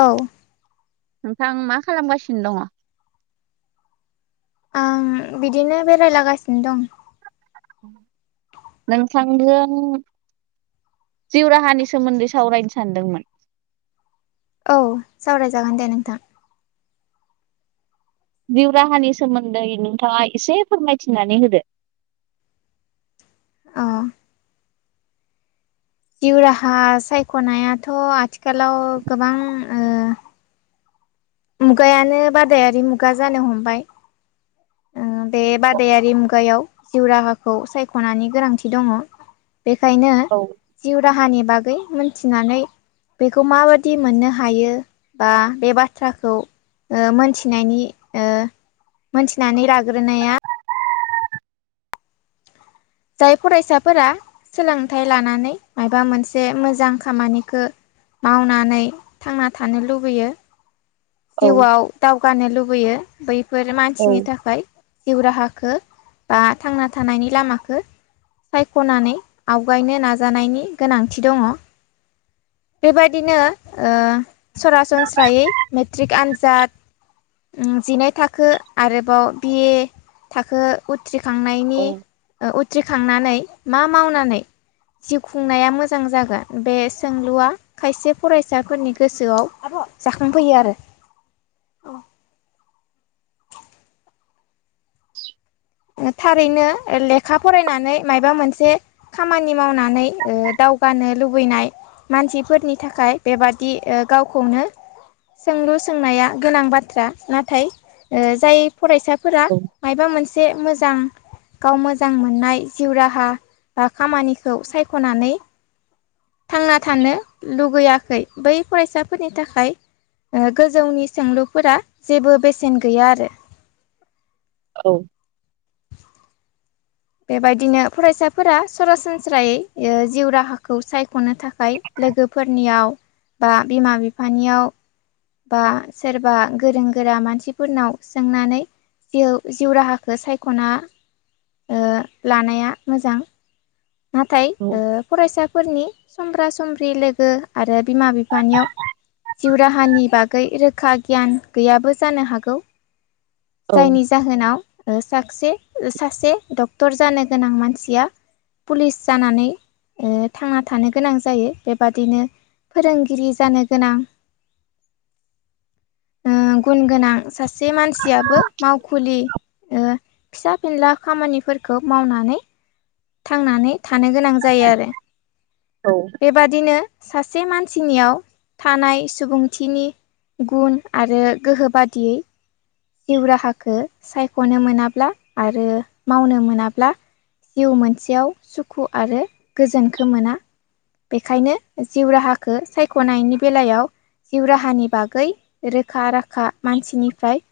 औ! नोंथां मा खालामगासिनो दङ? आं बिदिनो बेरायलागासिनो दं। नोंथांजों' जिउ राहानि सोमोन्दै सावरायनो सानदोंमोन। औ सावरायजागोन दे नोंथां'। जिउ राहानि सोमोन्दै नोंथाङा एसे फोरमायथिनानै होदो। [inaudible] औ। जिउ राहा सायख'नायाथ' आथिखालाव गोबां मुगायानो बादायारि मुगा जानो हमबाय। बे बादायारि मुगायाव जिउ राहाखौ सायख'नायनि गोनांथि दङ। बेखायनो औ जिउ राहानि बागै मोनथिनानै बेखौ माबायदि मोननो हायो बा बे बाथ्रा बाथ्राखौ मोनथिनायनि मोनथिनानै लाग्रोनाया जाय फरायसाफोरा सोलोंथाइ लानानै माबा मोनसे मोजां खामानिखौ मावनानै थांना थानो लुबैयो। औ जिउआव दावगानो लुबैयो बैफोर औ मानसिनि थाखाय जिउ राहाखौ बा थांना थानायनि लामाखौ सायख'नानै आवगायनो नाजानायनि गोनांथि दङ। बेबायदिनो सरासनस्रायै मेट्रिक आनजाद जिनै थाखो आरोबाव बिए थाखो उथ्रिखांनायनि औ उथ्रिखांनानै मा मावनानै जिउ खुंनाया मोजां जागोन। बे सोंलुआ खायसे फरायसाफोरनि गोसोआव जाखांफैयो आरो [inaudible] थारैनो लेखा फरायनानै माबा मोनसे खामानि मावनानै दावगानो लुबैनाय मानसिफोरनि थाखाय बेबादि गावखौनो सोंलु सोंनाया गोनां बाथ्रा नाथाय जाय फरायसाफोरा औ मायबा मोनसे मोजां गाव मोजां मोननाय जिउ राहा बा खामानिखौ सायख'नानै थांना थानो लुगैयाखै बै फरायसाफोरनि थाखाय गोजौनि सोंलुफोरा जेबो बेसेन गैया आरो औ बेबायदिनो फरायसाफोरा सरासनस्रायै जिउ राहाखौ सायख'नो थाखाय लोगोफोरनियाव बा बिमा बिफानियाव बा सोरबा गोरों गोरा मानसिफोरनाव सोंनानै जिउ जिउ राहाखौ सायख'ना लानाया मोजां। नाथाय औ फरायसाफोरनि समब्रा सम्ब्रि लोगो आरो बिमा बिफानियाव जिउ राहानि बागै रो खा गियान गैयाबो जानो हागौ औ जायनि जाहोनाव सासे सासे डक्टर जानो गोनां मानसिया पुलिस जानानै थांना थानो गोनां जायो बेबादिनो फोरोंगिरि जानो गोनां [inaudible] गुन गोनां सासे मानसियाबो माव फुलि फिसा फिनला खामानिफोरखौ मावनानै थांनानै थानो गोनां जायो आरो औ बेबादिनो सासे मानसिनियाव थानाय सुबुंथिनि गुन आरो गोहो बादियै जिउ राहाखौ सायख'नो मोनाब्ला आरो मावनो मोनाब्ला जिउ मोनसेयाव सुखु आरो गोजोनखौ मोना। बेखायनो जिउ राहाखौ सायख'नायनि बेलायाव जिउ राहानि बागै रोखा राखा मानसिनिफ्राय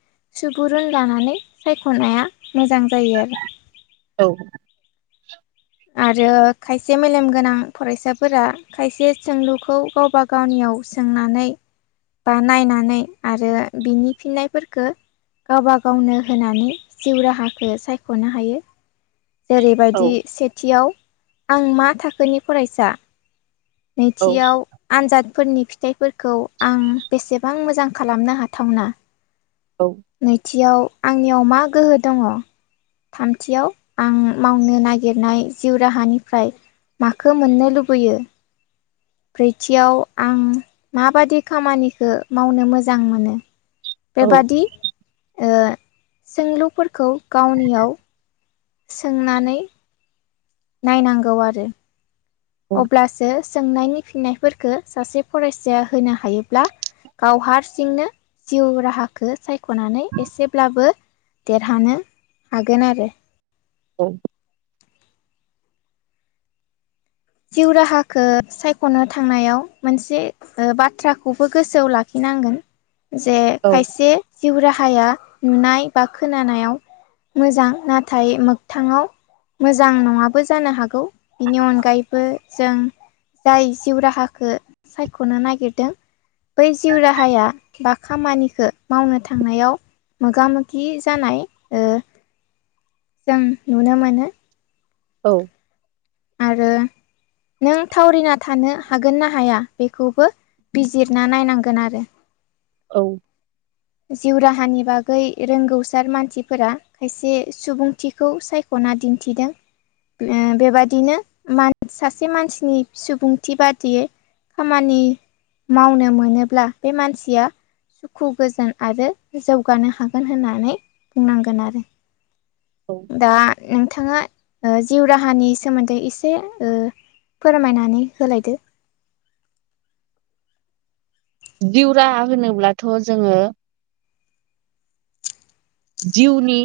सुबुरुन लानानै सायख'नाया मोजां जायो आरो। औ [inaudible] आरो खायसे मेलेमगोनां फरायसाफोरा खायसे सोंलुखौ गावबा गावनियाव सोंनानै बा नायनानै आरो बिनि फिननायफोरखौ गावबागावनो होनानै जिउ राहाखौ सायख'नो हायो जेरैबायदि औ सेथियाव आं मा थाखोनि फरायसा औ नैथियाव आनजाद फोरनि फिथाइफोरखौ आं बेसेबां मोजां खालामनो हाथावना नैथियाव आंनियाव मा गोहो दङ थामथियाव आं मावनो नागिरनाय जिउ राहानिफ्राय माखौ मोननो लुबैयो ब्रैथियाव आं माबादि खामानिखौ मावनो मोजां मोनो बेबादि सोंलुफोरखौ गावनियाव सोंनानै नायनांगौ आरो अब्लासो सोंनायनि फिन्नायफोरखौ सासे फरायसाया होनो हायोब्ला गाव हारसिंनो जिउ राहाखौ सायख'नानै एसेब्लाबो देरहानो हागोन आरो औ। जिउ राहाखौ सायख'नो थांनायाव मोनसे बाथ्राखौबो गोसोआव लाखिनो नांगोन जे खायसे जिउ राहाया नुनाय बा खोनानायाव मोजां नाथाय मोगथाङाव मोजां नङाबो जानो हागौ बिनि अनगायै जों जाय जिउ राहाखौ सायख'नो नागिरदों बै जिउ राहाया बा खामानिखौ मावनो थांनायाव मोगा मोगि जानाय ओ जों नुनो मोनो औ आरो नों थावरिना थानो हागोन ना हाया बेखौबो बिजिरना नायनांगोन आरो औ जिउ राहानि बागै रोंगौसार मानसिफोरा खायसे सुबुंथिखौ सायख'नो दिन्थिदों बेबादिनोान सासे मानसिनि सुबुंथि बादियै खामानि मावनो मोनोब्ला बे मानसिया सुखु गोजोन आरो जौगानो हागोन होननानै बुंनांगोन आरो। औ दा नोंथाङा जिउ राहानि सोमोन्दै एसे फोरमायनानै होलायदो दिउरा होनोब्लाथ' जोङो जिउनि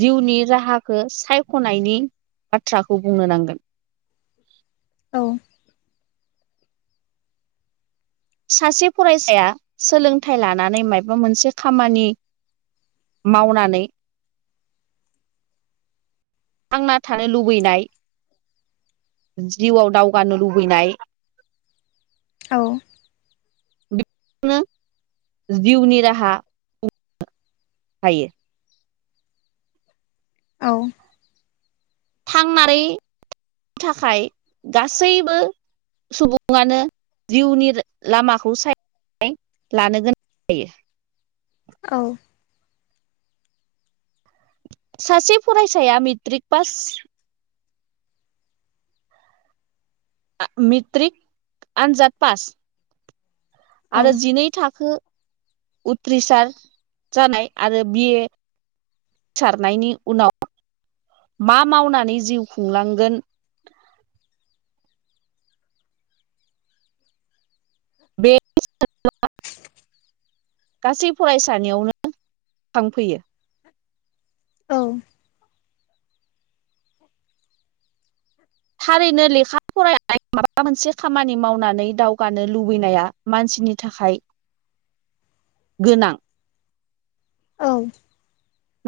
जिउनि राहाखौ सायख'नायनि बाथ्राखौ बुंनो नांगोन। औ सासे फरायसाया सोलोंथाइ लानानै माबा मोनसे खामानि मावनानै थांना थानो लुबैनाय जिउआव दावगानो लुबैनाय औ। बेनो जिउनि राहा थायो औ थांनानै थाखाय गासैबो सुबुङानो जिउनि लामाखौ साय लानो गोनां जायो। औ सासे फरायसाया मेट्रिक पास। मेट्रिक आनजाद पास। औ आरो जिनै थाखो। उथ्रिसार जानाय आरो बि ए। सारनायनि उनाव। मा मावनानै जिउ खुंलांगोन। बे। गासै फरायसानियावनो थांफैयो। औ। थारैनो लेखा फरायनाय माबा मोनसे खामानि मावनानै दावगानो लुबैनाया मानसि। नि थाखाय गोनां। औ।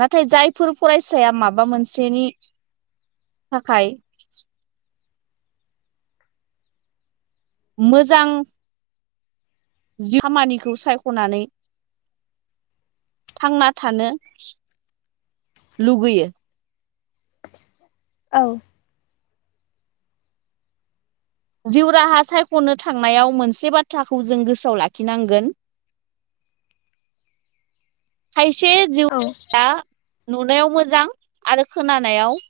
नाथाय जायफोर फरायसाया माबा मोनसेनि थाखाय। मोजां। जि खामानिखौ सायख'नानै। थांना थानो लुगैयो। औ। जिउ राहा सायख'नो थांनायाव मोनसे बाथ्राखौ जों गोसोआव लाखिनांगोन। [inaudible] खायसे औ जिउआ नुनायाव मोजां आरो खोनानायाव।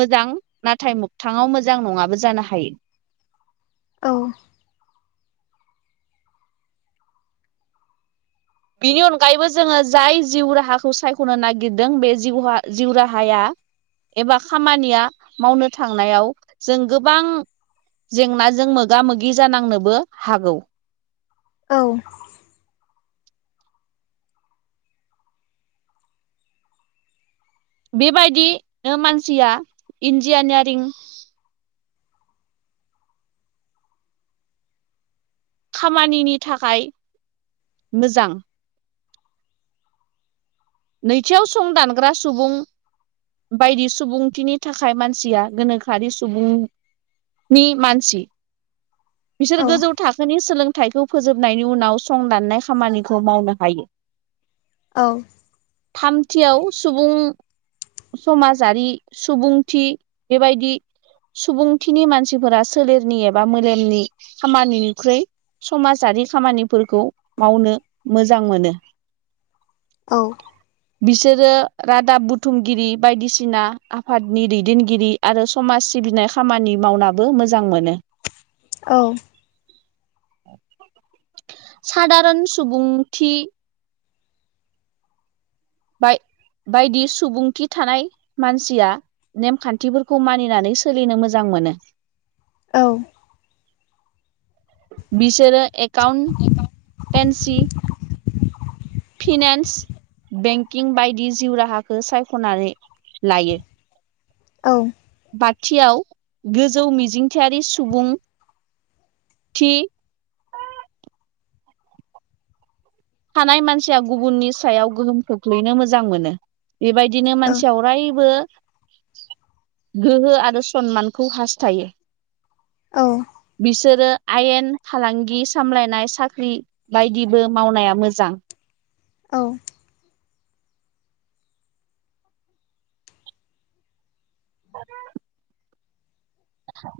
मोजां नाथाय मोखथाङाव मोजां नङाबो जानो हायो। औ। बिनि अनगायैबो जोङो जाय जिउ राहाखौ सायख'नो नागिरदों बे जिउ जिउ राहाया। एबा खामानिया मावनो थांनायाव जों गोबां। जेंनाजों मोगा मोगि जानांनोबो हागौ। औ। बेबायदिनो मानसिया इन्जिनियारिं। खामानिनि थाखाय मोजां। नैथियाव सं दानग्रा सुबुं। बायदि सुबुंथिनि थाखाय मानसिया गोनोखोआरि सुबुं। नि मानसि बिसोर औ गोजौ थाखोनि सोलों। फिथाइखौ फोजोबनायनि उनाव सं दाननाय खामानिखौ मावनो हायो। औ। थामथियाव सुबुं। समाजारि सुबुंथि बेबायदि। सुबुंथिनि मानसिफोरा सोलेरनि एबा मेलेमनि खामानिनिख्रुइ। समाजारि खामानिफोरखौ मावनो मोजां मोनो। औ। बिसोरो रादाब बुथुमगिरि बायदिसिना आफादनि दैदेनगिरि आरो समाज। सिबिनाय खामानि मावनाबो मोजां मोनो। औ। सादारन सुबुंथि। बाय। बायदि सुबुंथि थानाय मानसिया नेमखान्थिफोरखौ मानिनानै सोलिनो मोजां। मोनो। औ। बिसोरो एकाउन्टटेन्सि। फिनान्स। बेंकिं बायदि जिउ राहाखौ सायख'नानै लायो। औ। खाथियाव गोजौ मिजिंथियारि सुबुं थि [inaudible] मानसिया गुबुननि सायाव गोहोम खोख्लैनो मोजां मोनो बेबायदिनो मानसियाव अरायबो गोहो आरो सनमानखौ हास्थायो औ बिसोर आयेन फालांगि सामलायनाय साख्रि बायदिबो मावनाया मोजां। औ [inaudible]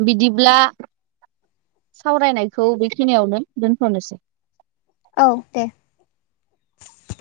बिदिब्ला सावरायनायखौ बेखिनियावनो दोनथ'नोसै। औ दे। [inaudible]